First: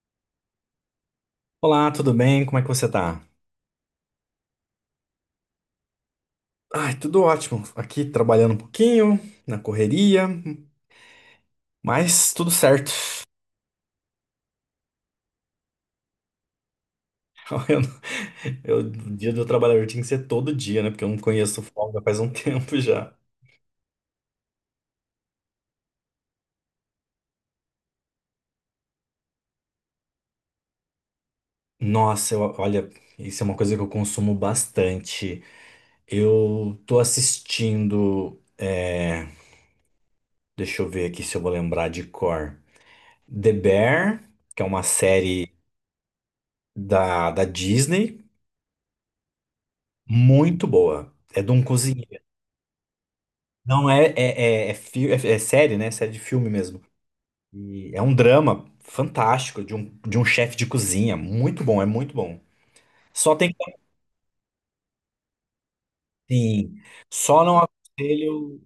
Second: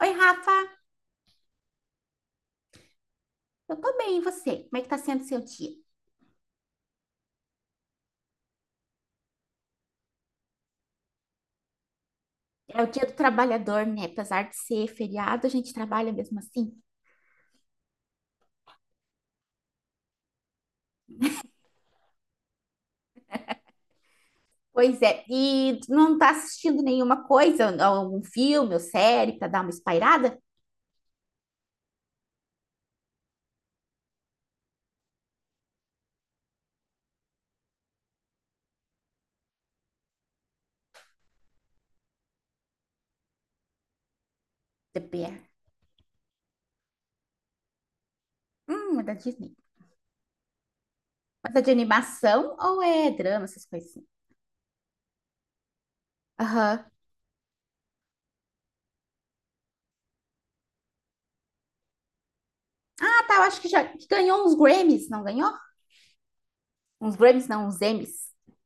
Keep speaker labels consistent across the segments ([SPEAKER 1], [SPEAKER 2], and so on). [SPEAKER 1] Oi, Rafa,
[SPEAKER 2] Olá, tudo bem? Como é que você tá?
[SPEAKER 1] eu tô bem, e você? Como é que tá sendo o seu dia?
[SPEAKER 2] Ai, tudo ótimo. Aqui trabalhando um pouquinho, na correria, mas tudo
[SPEAKER 1] É o
[SPEAKER 2] certo.
[SPEAKER 1] dia do trabalhador, né? Apesar de ser feriado, a gente trabalha mesmo assim.
[SPEAKER 2] Eu, não- eu- O dia do trabalhador tinha que ser todo dia, né? Porque eu não conheço folga faz um tempo já.
[SPEAKER 1] Pois é, e tu não tá assistindo nenhuma coisa, algum filme ou série pra dar uma espairada?
[SPEAKER 2] Olha, isso é uma coisa que eu consumo bastante. Eu tô assistindo, deixa eu ver aqui se eu vou lembrar de cor. The Bear, que é uma
[SPEAKER 1] The Bear.
[SPEAKER 2] série da Disney,
[SPEAKER 1] É da Disney.
[SPEAKER 2] muito boa. É de
[SPEAKER 1] Mas é
[SPEAKER 2] um
[SPEAKER 1] de
[SPEAKER 2] cozinheiro.
[SPEAKER 1] animação ou é drama, essas
[SPEAKER 2] Não
[SPEAKER 1] coisas assim?
[SPEAKER 2] é, é, é, é, fi- é- é série, né? É série de filme mesmo.
[SPEAKER 1] Aham.
[SPEAKER 2] E é um drama fantástico de um chefe de cozinha. Muito bom, é muito bom.
[SPEAKER 1] Ah,
[SPEAKER 2] Só
[SPEAKER 1] tá, eu
[SPEAKER 2] tem que.
[SPEAKER 1] acho que já que ganhou uns Grammys, não ganhou?
[SPEAKER 2] Sim,
[SPEAKER 1] Uns
[SPEAKER 2] só
[SPEAKER 1] Grammys,
[SPEAKER 2] não
[SPEAKER 1] não, uns Emmys.
[SPEAKER 2] aconselho.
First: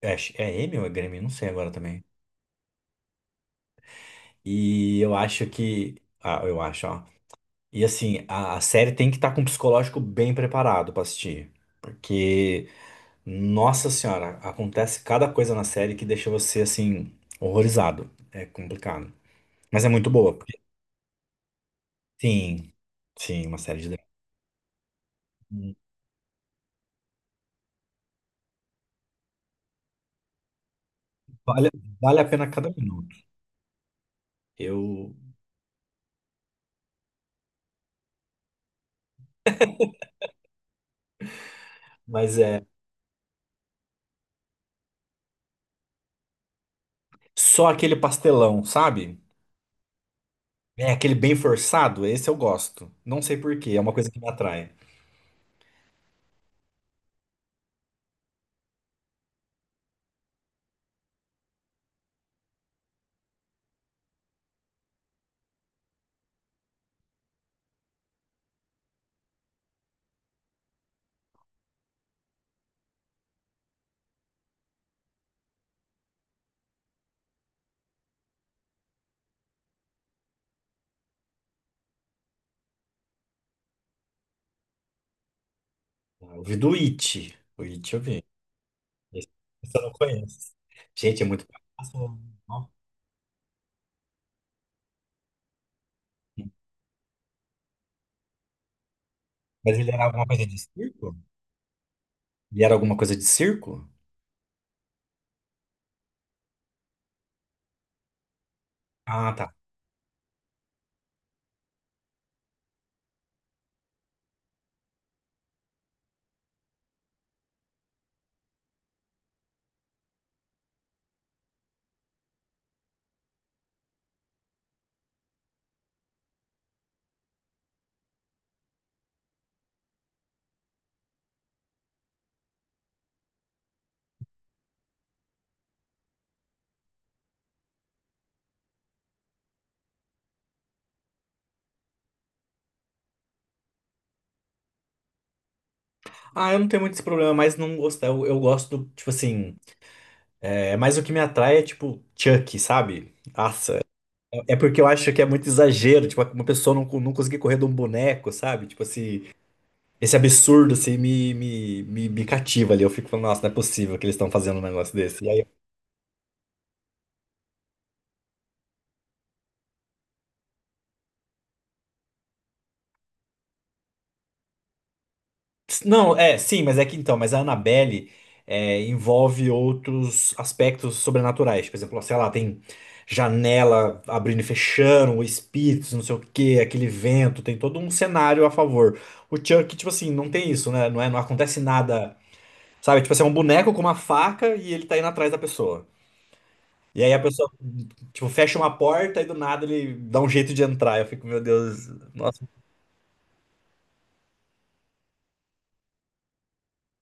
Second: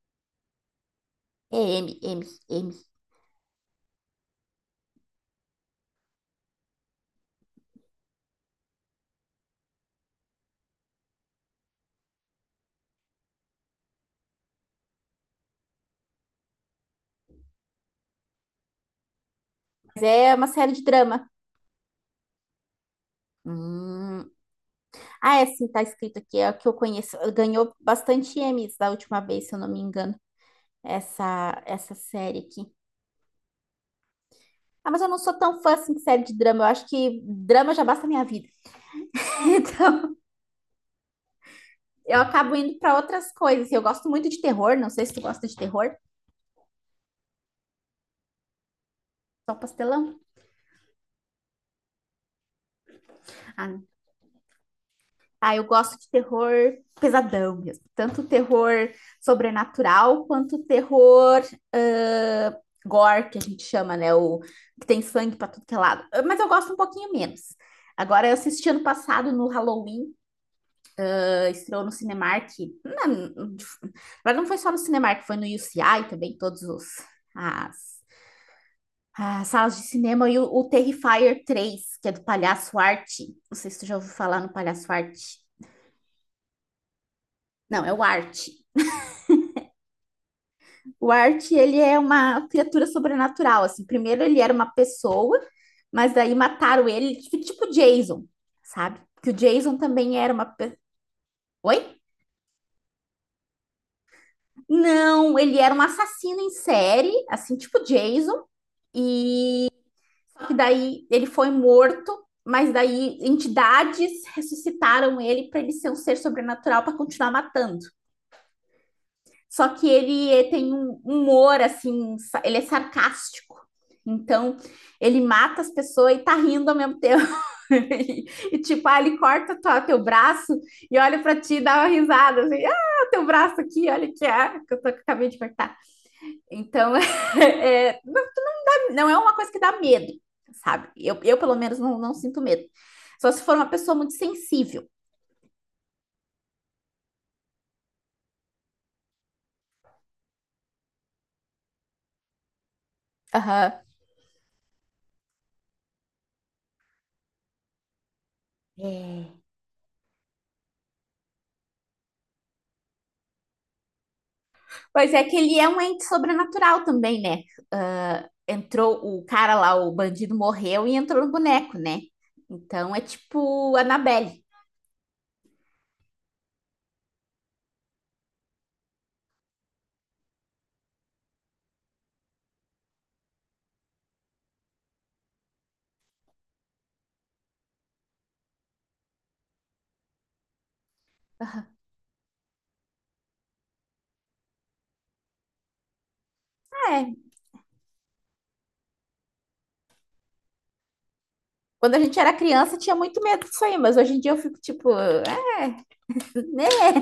[SPEAKER 2] É, é Emmy ou é Grêmio? Não sei
[SPEAKER 1] É
[SPEAKER 2] agora
[SPEAKER 1] M,
[SPEAKER 2] também.
[SPEAKER 1] M, M.
[SPEAKER 2] E eu acho que. Ah, eu acho, ó. E assim, a série tem que estar com o psicológico bem preparado pra assistir. Porque, nossa senhora, acontece cada coisa na série que deixa você assim, horrorizado. É complicado. Mas é
[SPEAKER 1] Mas
[SPEAKER 2] muito
[SPEAKER 1] é
[SPEAKER 2] boa.
[SPEAKER 1] uma série de drama.
[SPEAKER 2] Sim, sim, uma série de
[SPEAKER 1] Hum. Ah, é sim,
[SPEAKER 2] dramas.
[SPEAKER 1] tá escrito aqui, é o que eu conheço. Ganhou bastante Emmys da última vez, se eu não me engano, essa,
[SPEAKER 2] Vale,
[SPEAKER 1] essa
[SPEAKER 2] vale a
[SPEAKER 1] série
[SPEAKER 2] pena
[SPEAKER 1] aqui.
[SPEAKER 2] cada minuto.
[SPEAKER 1] Ah, mas eu
[SPEAKER 2] Eu,
[SPEAKER 1] não sou tão fã assim de série de drama. Eu acho que drama já basta a minha vida. Então, eu
[SPEAKER 2] mas
[SPEAKER 1] acabo
[SPEAKER 2] é
[SPEAKER 1] indo para outras coisas. Eu gosto muito de terror, não sei se tu gosta de terror.
[SPEAKER 2] só aquele pastelão, sabe?
[SPEAKER 1] Só um pastelão.
[SPEAKER 2] É aquele bem forçado, esse eu gosto. Não sei por quê,
[SPEAKER 1] Ah,
[SPEAKER 2] é uma coisa que me atrai.
[SPEAKER 1] Ah, eu gosto de terror pesadão mesmo. Tanto terror sobrenatural quanto terror ah, gore, que a gente chama, né? O que tem sangue pra tudo que é lado. Ah, mas eu gosto um pouquinho menos. Agora, eu assisti ano passado no Halloween, ah, estreou no Cinemark. Na, mas não foi só no Cinemark, foi no UCI também, todos os as, as salas de cinema. E o Terrifier 3 que é do Palhaço Arte. Não sei se tu já ouviu falar no Palhaço Arte.
[SPEAKER 2] Ah, eu vi do It. O
[SPEAKER 1] Não, é
[SPEAKER 2] It eu
[SPEAKER 1] o
[SPEAKER 2] vi.
[SPEAKER 1] Arte.
[SPEAKER 2] Esse esse eu não conheço.
[SPEAKER 1] O
[SPEAKER 2] Gente, é muito
[SPEAKER 1] Art, ele é
[SPEAKER 2] pastelão.
[SPEAKER 1] uma
[SPEAKER 2] Ó.
[SPEAKER 1] criatura sobrenatural, assim. Primeiro ele era uma pessoa, mas daí mataram ele, tipo Jason, sabe? Que o Jason
[SPEAKER 2] Mas ele era
[SPEAKER 1] também
[SPEAKER 2] alguma
[SPEAKER 1] era uma...
[SPEAKER 2] coisa de
[SPEAKER 1] pe-
[SPEAKER 2] circo?
[SPEAKER 1] Oi?
[SPEAKER 2] Ele era alguma coisa de circo?
[SPEAKER 1] Não, ele era um assassino em série, assim, tipo Jason. E
[SPEAKER 2] Ah, tá.
[SPEAKER 1] Só que daí ele foi morto, mas daí entidades ressuscitaram ele para ele ser um ser sobrenatural para continuar matando. Só que ele tem um humor, assim, ele é sarcástico. Então, ele mata as pessoas e tá rindo ao mesmo tempo. e, e, tipo, ele corta teu braço e olha para ti e dá uma risada, assim, ah, teu braço aqui, olha que acabei de cortar. Então, é, não, é uma coisa que dá medo, sabe? Eu pelo menos, não sinto medo. Só se for uma pessoa muito sensível.
[SPEAKER 2] Ah, eu não tenho muito esse problema, mas não gosto. Eu gosto, do, tipo assim, é mais o que me atrai é tipo Chucky, sabe? Nossa,
[SPEAKER 1] Aham.
[SPEAKER 2] é porque eu acho que é muito exagero, tipo, uma pessoa não conseguir correr de um boneco, sabe? Tipo,
[SPEAKER 1] Uhum.
[SPEAKER 2] assim,
[SPEAKER 1] É.
[SPEAKER 2] esse absurdo, assim, me cativa ali. Eu fico falando, nossa, não é possível que eles estão fazendo um negócio
[SPEAKER 1] Pois
[SPEAKER 2] desse.
[SPEAKER 1] é
[SPEAKER 2] E
[SPEAKER 1] que
[SPEAKER 2] aí,
[SPEAKER 1] ele é um ente sobrenatural também, né? Ah, entrou o cara lá, o bandido morreu e entrou no boneco, né? Então é tipo Annabelle.
[SPEAKER 2] não, é, sim, mas é que então, mas a Annabelle é, envolve outros aspectos sobrenaturais. Por exemplo, sei lá, tem janela abrindo e fechando, espíritos, não sei o quê, aquele vento, tem todo um cenário a favor. O Chuck, tipo assim, não tem isso, né? Não é, não acontece nada. Sabe? Tipo assim, é um boneco com uma faca e ele tá indo atrás da pessoa.
[SPEAKER 1] Ah,
[SPEAKER 2] E aí
[SPEAKER 1] é.
[SPEAKER 2] a pessoa, tipo, fecha uma porta e do nada ele dá um jeito de entrar. Eu fico, meu Deus,
[SPEAKER 1] Quando a gente era
[SPEAKER 2] nossa.
[SPEAKER 1] criança tinha muito medo disso aí, mas hoje em dia eu fico tipo, ah, né?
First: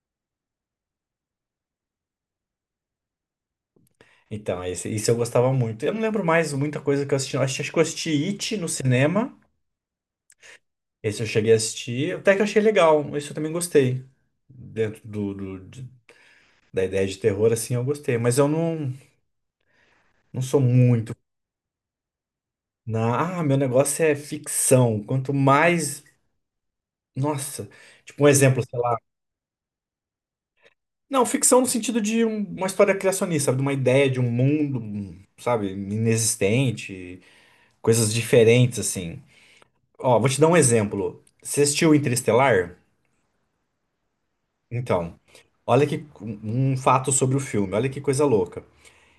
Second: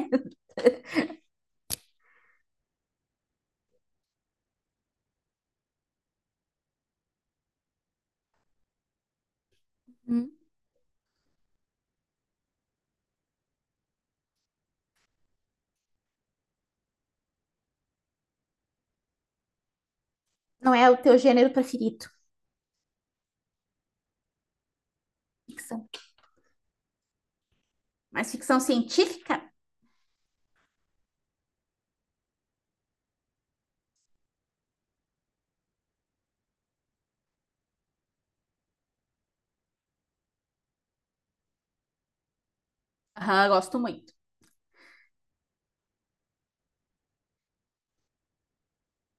[SPEAKER 2] Então, esse, isso eu gostava muito. Eu não lembro mais muita coisa que eu assisti. Eu acho que eu assisti It no cinema.
[SPEAKER 1] Hum.
[SPEAKER 2] Esse eu cheguei a assistir. Até que eu achei legal. Esse eu também gostei. Dentro da ideia de terror, assim, eu gostei. Mas eu não, Não sou
[SPEAKER 1] Não é o
[SPEAKER 2] muito.
[SPEAKER 1] teu gênero preferido.
[SPEAKER 2] Na, ah, meu negócio é ficção. Quanto
[SPEAKER 1] Ficção.
[SPEAKER 2] mais. Nossa. Tipo, um
[SPEAKER 1] Mas ficção
[SPEAKER 2] exemplo, sei lá.
[SPEAKER 1] científica?
[SPEAKER 2] Não, ficção no sentido de uma história criacionista, sabe? De uma ideia de um mundo, um, sabe, inexistente, coisas diferentes, assim. Ó, vou te dar um exemplo. Você assistiu Interestelar?
[SPEAKER 1] Aham, gosto muito.
[SPEAKER 2] Então, olha que um fato sobre o filme, olha que coisa louca.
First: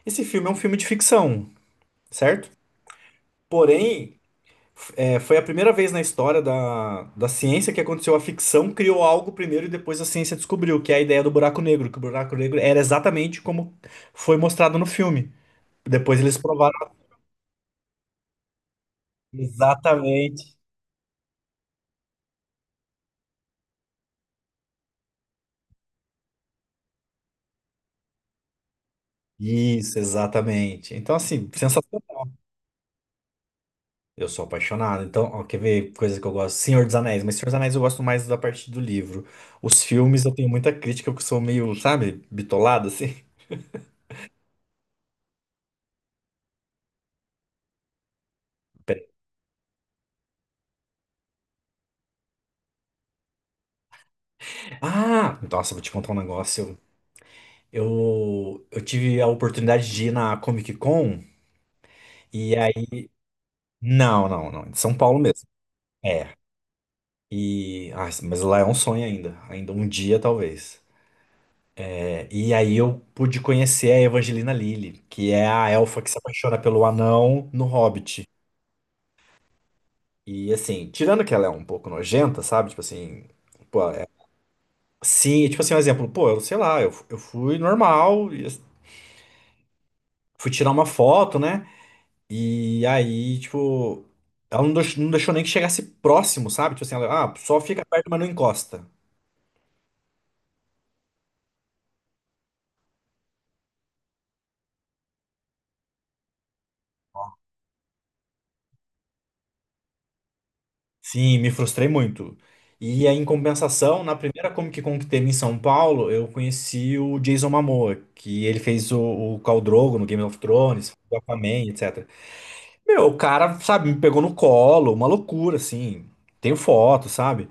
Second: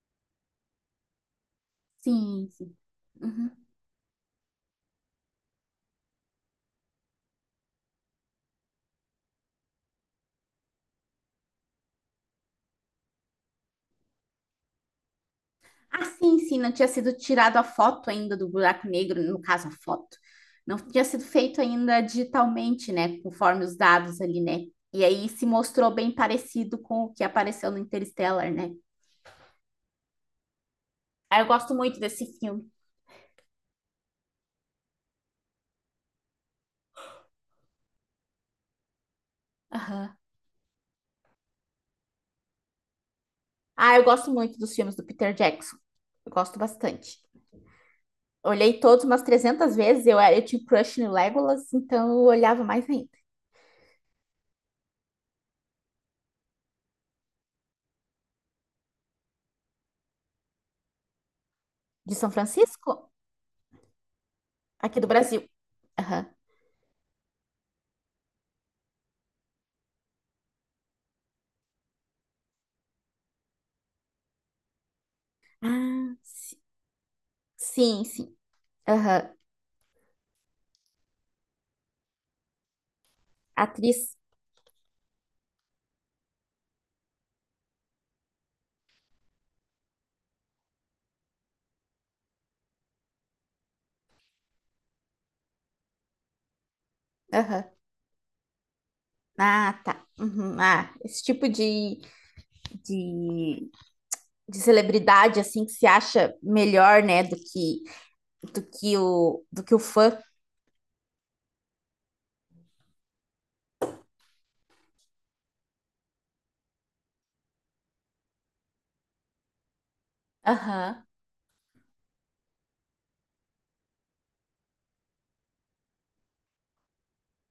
[SPEAKER 2] Esse filme é um filme de ficção,
[SPEAKER 1] Sim,
[SPEAKER 2] certo?
[SPEAKER 1] sim. Uhum.
[SPEAKER 2] Porém, foi a primeira vez na história da ciência que aconteceu a ficção, criou algo primeiro e depois a ciência descobriu, que é a ideia do buraco negro, que o buraco negro era exatamente como foi mostrado no filme.
[SPEAKER 1] Ah,
[SPEAKER 2] Depois eles
[SPEAKER 1] sim, sim, não
[SPEAKER 2] provaram
[SPEAKER 1] tinha sido tirado a foto ainda do buraco negro, no caso, a foto.
[SPEAKER 2] exatamente.
[SPEAKER 1] Não tinha sido feito ainda digitalmente, né? Conforme os dados ali, né? E aí se mostrou bem parecido com o que apareceu no Interstellar, né?
[SPEAKER 2] Isso, exatamente. Então,
[SPEAKER 1] Ah, eu
[SPEAKER 2] assim,
[SPEAKER 1] gosto muito
[SPEAKER 2] sensacional.
[SPEAKER 1] desse filme.
[SPEAKER 2] Eu sou apaixonado. Então, ó, quer ver coisa que eu gosto? Senhor dos Anéis, mas Senhor dos Anéis eu gosto mais da parte do livro. Os
[SPEAKER 1] Aham.
[SPEAKER 2] filmes eu tenho muita crítica, porque eu sou meio, sabe, bitolado, assim.
[SPEAKER 1] Ah, eu gosto muito dos filmes do Peter Jackson. Eu gosto bastante. Olhei todos
[SPEAKER 2] Pera-
[SPEAKER 1] umas 300 vezes. Eu tinha um crush no Legolas, então eu olhava mais ainda.
[SPEAKER 2] Ah, nossa, vou te contar um negócio. Eu tive a oportunidade de ir na Comic Con,
[SPEAKER 1] De São
[SPEAKER 2] e aí.
[SPEAKER 1] Francisco?
[SPEAKER 2] Não, não, não. Em São
[SPEAKER 1] Aqui do
[SPEAKER 2] Paulo mesmo.
[SPEAKER 1] Brasil. Aham.
[SPEAKER 2] É. E. Ah, mas lá é um sonho ainda. Ainda um dia, talvez. E aí eu pude conhecer a Evangelina Lilly, que é a elfa que
[SPEAKER 1] Ah,
[SPEAKER 2] se
[SPEAKER 1] si-
[SPEAKER 2] apaixona pelo anão no
[SPEAKER 1] sim,
[SPEAKER 2] Hobbit.
[SPEAKER 1] sim. Aham.
[SPEAKER 2] E assim, tirando que ela é um pouco nojenta, sabe? Tipo assim, pô, é-
[SPEAKER 1] Atriz?
[SPEAKER 2] sim, tipo assim, um exemplo, pô, eu sei lá, eu fui normal, e fui tirar uma foto, né? E aí, tipo, ela não deixou, não deixou nem que chegasse próximo, sabe? Tipo assim, ela, ah, só
[SPEAKER 1] Aham.
[SPEAKER 2] fica perto, mas não encosta.
[SPEAKER 1] Ah, tá. Uhum. Ah, esse tipo de, de celebridade, assim, que se acha melhor, né, do que o fã.
[SPEAKER 2] Sim, me frustrei muito. E aí, em compensação, na primeira Comic Con que teve em São Paulo, eu conheci o Jason Momoa, que ele fez o Khal Drogo no Game of Thrones,
[SPEAKER 1] Aham.
[SPEAKER 2] o Aquaman, etc. Meu, o cara, sabe, me pegou no colo, uma loucura, assim. Tenho foto, sabe?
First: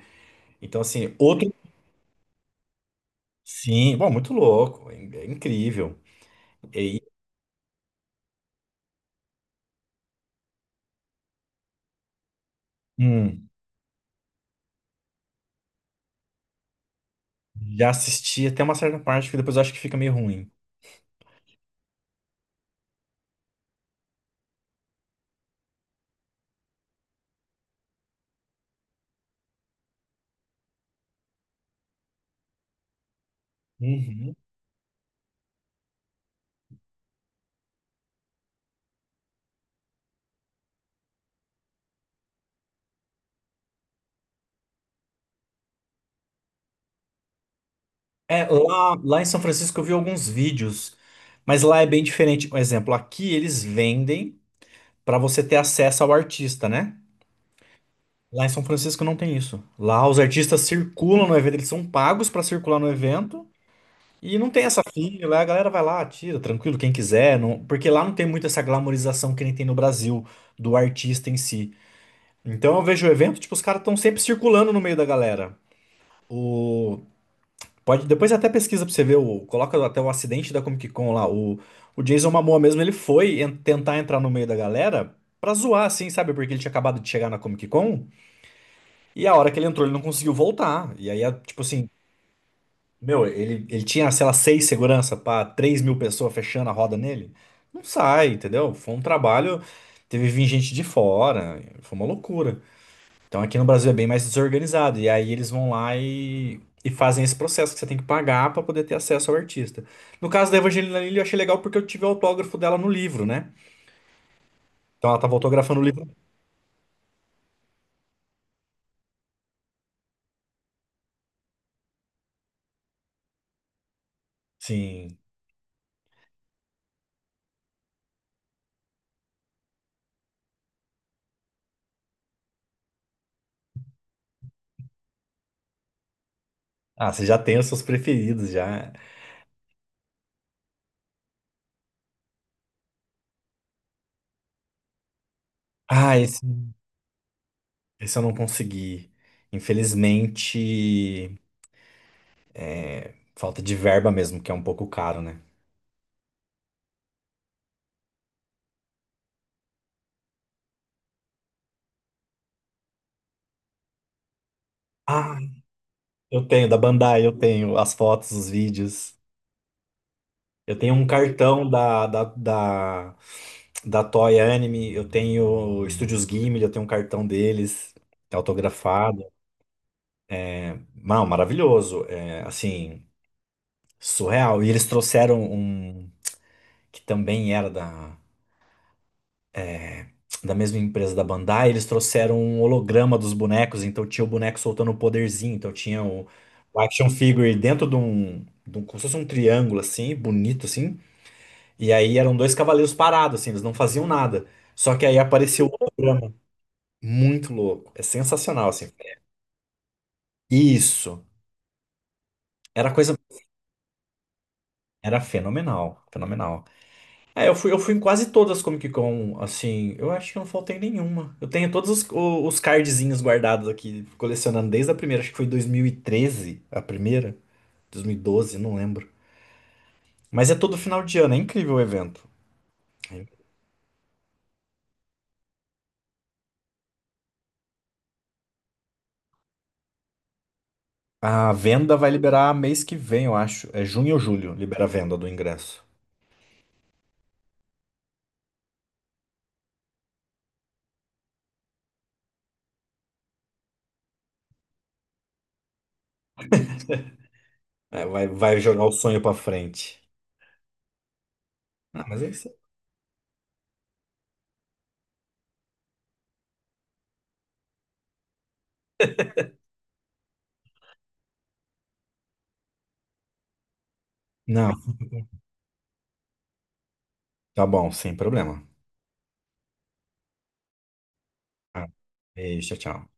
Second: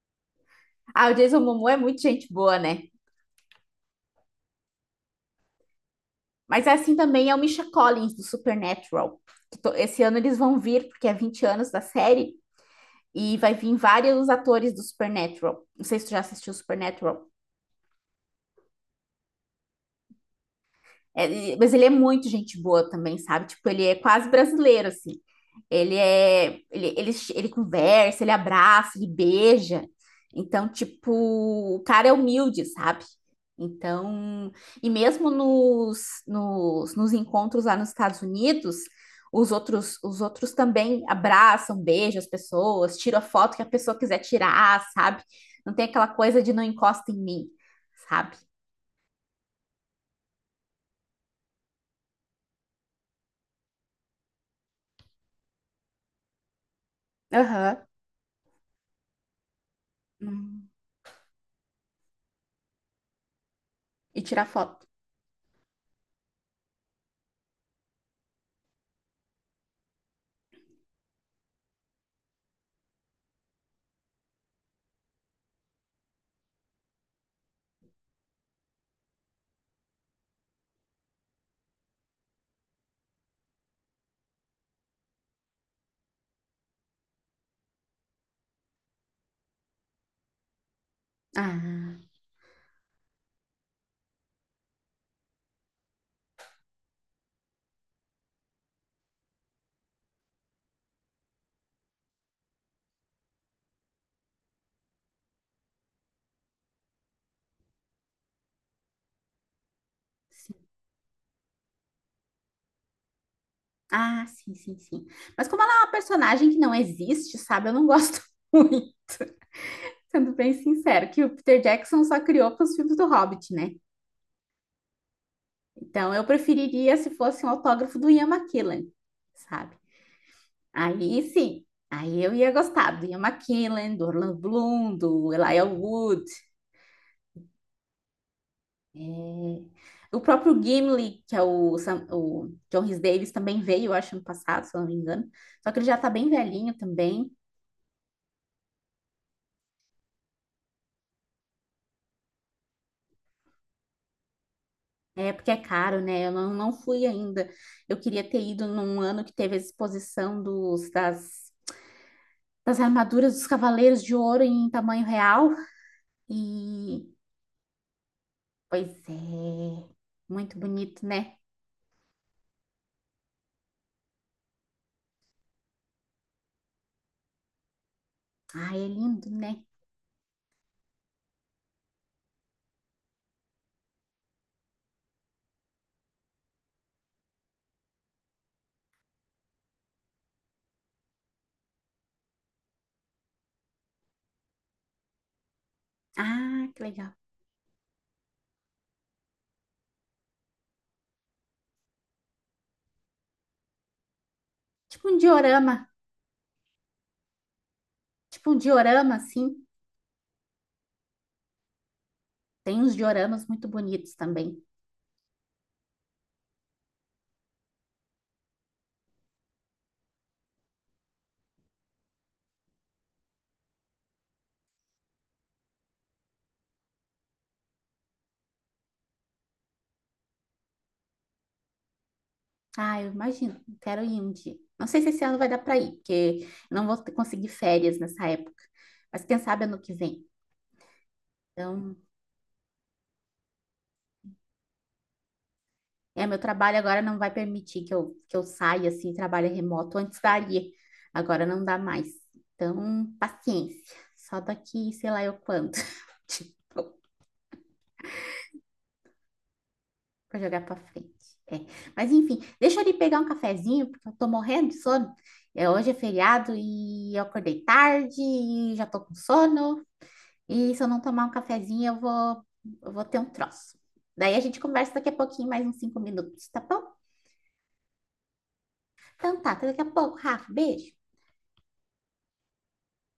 [SPEAKER 2] Então,
[SPEAKER 1] Ah,
[SPEAKER 2] assim,
[SPEAKER 1] o Jason
[SPEAKER 2] outro.
[SPEAKER 1] Momoa é muito gente boa, né?
[SPEAKER 2] Sim, bom, muito louco, é é incrível.
[SPEAKER 1] Mas é assim
[SPEAKER 2] E,
[SPEAKER 1] também é o Misha Collins, do Supernatural. Esse ano eles vão vir, porque é 20 anos da série, e
[SPEAKER 2] hum,
[SPEAKER 1] vai vir vários atores do Supernatural. Não sei se tu já assistiu Supernatural.
[SPEAKER 2] já assisti até uma certa parte que depois eu acho que fica meio ruim.
[SPEAKER 1] Mas ele é muito gente boa também, sabe? Tipo, ele é quase brasileiro, assim. Ele conversa, ele abraça, ele beija. Então, tipo, o cara é humilde, sabe?
[SPEAKER 2] Uhum.
[SPEAKER 1] Então, e mesmo nos encontros lá nos Estados Unidos, os outros também abraçam, beijam as pessoas, tiram a foto que a pessoa quiser tirar, sabe? Não tem aquela coisa de não encosta em mim, sabe?
[SPEAKER 2] É, lá em São Francisco eu vi alguns vídeos, mas lá é bem diferente. Um exemplo, aqui eles vendem para você ter acesso ao artista, né?
[SPEAKER 1] Aham.
[SPEAKER 2] Lá em São Francisco não tem isso. Lá os artistas
[SPEAKER 1] Hum.
[SPEAKER 2] circulam no evento, eles são pagos para circular no evento
[SPEAKER 1] E
[SPEAKER 2] e
[SPEAKER 1] tirar
[SPEAKER 2] não tem
[SPEAKER 1] foto.
[SPEAKER 2] essa fila. Lá a galera vai lá, tira, tranquilo, quem quiser, porque lá não tem muito essa glamorização que nem tem no Brasil do artista em si. Então eu vejo o evento, tipo, os caras estão sempre circulando no meio da galera. O pode, depois até pesquisa pra você ver, o, coloca até o acidente da Comic Con lá. O Jason Momoa mesmo, ele foi tentar entrar no meio da galera pra zoar, assim, sabe? Porque ele tinha acabado de chegar na Comic Con e a hora que ele entrou ele não conseguiu voltar. E aí, é, tipo assim,
[SPEAKER 1] Ah,
[SPEAKER 2] meu, ele tinha, sei lá, seis segurança pra 3.000 pessoas fechando a roda nele. Não sai, entendeu? Foi um trabalho, teve vir gente de fora, foi uma loucura. Então aqui no Brasil é bem mais desorganizado. E aí eles vão lá e fazem esse processo que você tem que pagar para poder ter acesso ao artista. No caso
[SPEAKER 1] sim.
[SPEAKER 2] da Evangelina Lilly, eu achei legal porque eu tive o autógrafo dela no livro, né?
[SPEAKER 1] Ah, sim, sim, sim.
[SPEAKER 2] Então ela tava
[SPEAKER 1] Mas como ela é
[SPEAKER 2] autografando o
[SPEAKER 1] uma
[SPEAKER 2] livro.
[SPEAKER 1] personagem que não existe, sabe? Eu não gosto muito, sendo bem sincero, que o Peter Jackson só criou para os filmes do Hobbit, né?
[SPEAKER 2] Sim.
[SPEAKER 1] Então eu preferiria se fosse um autógrafo do Ian McKellen, sabe? Aí sim, aí eu ia gostar do Ian McKellen, do Orlando Bloom, do Elijah Wood,
[SPEAKER 2] Ah, você já tem os seus preferidos já.
[SPEAKER 1] é, o próprio Gimli, que é o, Sam- o John Rhys Davies, também veio, eu acho, ano passado, se eu não me engano. Só que ele já tá
[SPEAKER 2] Ah,
[SPEAKER 1] bem velhinho também.
[SPEAKER 2] esse eu não consegui. Infelizmente, falta de verba mesmo, que é um pouco caro,
[SPEAKER 1] É,
[SPEAKER 2] né?
[SPEAKER 1] porque é caro, né? Eu não, não fui ainda. Eu queria ter ido num ano que teve a exposição das armaduras dos Cavaleiros de Ouro em tamanho
[SPEAKER 2] Ah,
[SPEAKER 1] real.
[SPEAKER 2] eu tenho, da
[SPEAKER 1] E,
[SPEAKER 2] Bandai, eu tenho as fotos, os
[SPEAKER 1] pois é,
[SPEAKER 2] vídeos.
[SPEAKER 1] muito
[SPEAKER 2] Eu tenho
[SPEAKER 1] bonito,
[SPEAKER 2] um
[SPEAKER 1] né?
[SPEAKER 2] cartão da Toy Anime, eu tenho Estúdios Ghibli, eu tenho um cartão deles,
[SPEAKER 1] Ah, é
[SPEAKER 2] autografado.
[SPEAKER 1] lindo, né?
[SPEAKER 2] Não, maravilhoso, é, assim, surreal. E eles trouxeram um, que também era da, da mesma empresa da Bandai, eles trouxeram um holograma dos bonecos, então tinha o boneco soltando o poderzinho, então tinha
[SPEAKER 1] Ah,
[SPEAKER 2] o
[SPEAKER 1] que
[SPEAKER 2] action
[SPEAKER 1] legal.
[SPEAKER 2] figure dentro de um, como se fosse um triângulo, assim, bonito, assim. E aí eram dois cavaleiros parados, assim, eles não faziam nada. Só que
[SPEAKER 1] Tipo um
[SPEAKER 2] aí apareceu o
[SPEAKER 1] diorama,
[SPEAKER 2] holograma. Muito louco. É
[SPEAKER 1] tipo um
[SPEAKER 2] sensacional, assim.
[SPEAKER 1] diorama, assim.
[SPEAKER 2] Isso.
[SPEAKER 1] Tem
[SPEAKER 2] Era
[SPEAKER 1] uns
[SPEAKER 2] coisa.
[SPEAKER 1] dioramas muito bonitos também.
[SPEAKER 2] Era fenomenal. Fenomenal. É, eu fui em quase todas as Comic Con, assim. Eu acho que eu não faltei nenhuma. Eu tenho todos os cardzinhos guardados aqui, colecionando desde a primeira. Acho que foi 2013, a primeira. 2012, não lembro. Mas é todo final de ano, é incrível o evento.
[SPEAKER 1] Ah, eu imagino, quero ir um dia. Não sei se esse ano vai dar para ir, porque eu não vou conseguir férias nessa época. Mas quem sabe ano que vem.
[SPEAKER 2] A
[SPEAKER 1] Então,
[SPEAKER 2] venda vai liberar mês que vem, eu acho. É junho ou julho, libera a venda do ingresso.
[SPEAKER 1] é, meu trabalho agora não vai permitir que eu saia assim, trabalho remoto. Antes daria, agora não dá mais. Então, paciência. Só daqui, sei lá eu quando. Tipo,
[SPEAKER 2] É, vai, vai jogar o sonho pra frente.
[SPEAKER 1] pra jogar pra frente. É.
[SPEAKER 2] Ah,
[SPEAKER 1] Mas
[SPEAKER 2] mas é
[SPEAKER 1] enfim,
[SPEAKER 2] isso.
[SPEAKER 1] deixa eu ali pegar um cafezinho, porque eu tô morrendo de sono. É, hoje é feriado e eu acordei tarde e já tô com sono. E se eu não tomar um cafezinho, eu vou ter um troço. Daí a gente
[SPEAKER 2] Não,
[SPEAKER 1] conversa daqui a pouquinho, mais uns 5 minutos, tá bom?
[SPEAKER 2] tá bom, sem problema.
[SPEAKER 1] Então tá, até daqui a pouco, Rafa. Beijo.
[SPEAKER 2] Ah, beijo, tchau, tchau.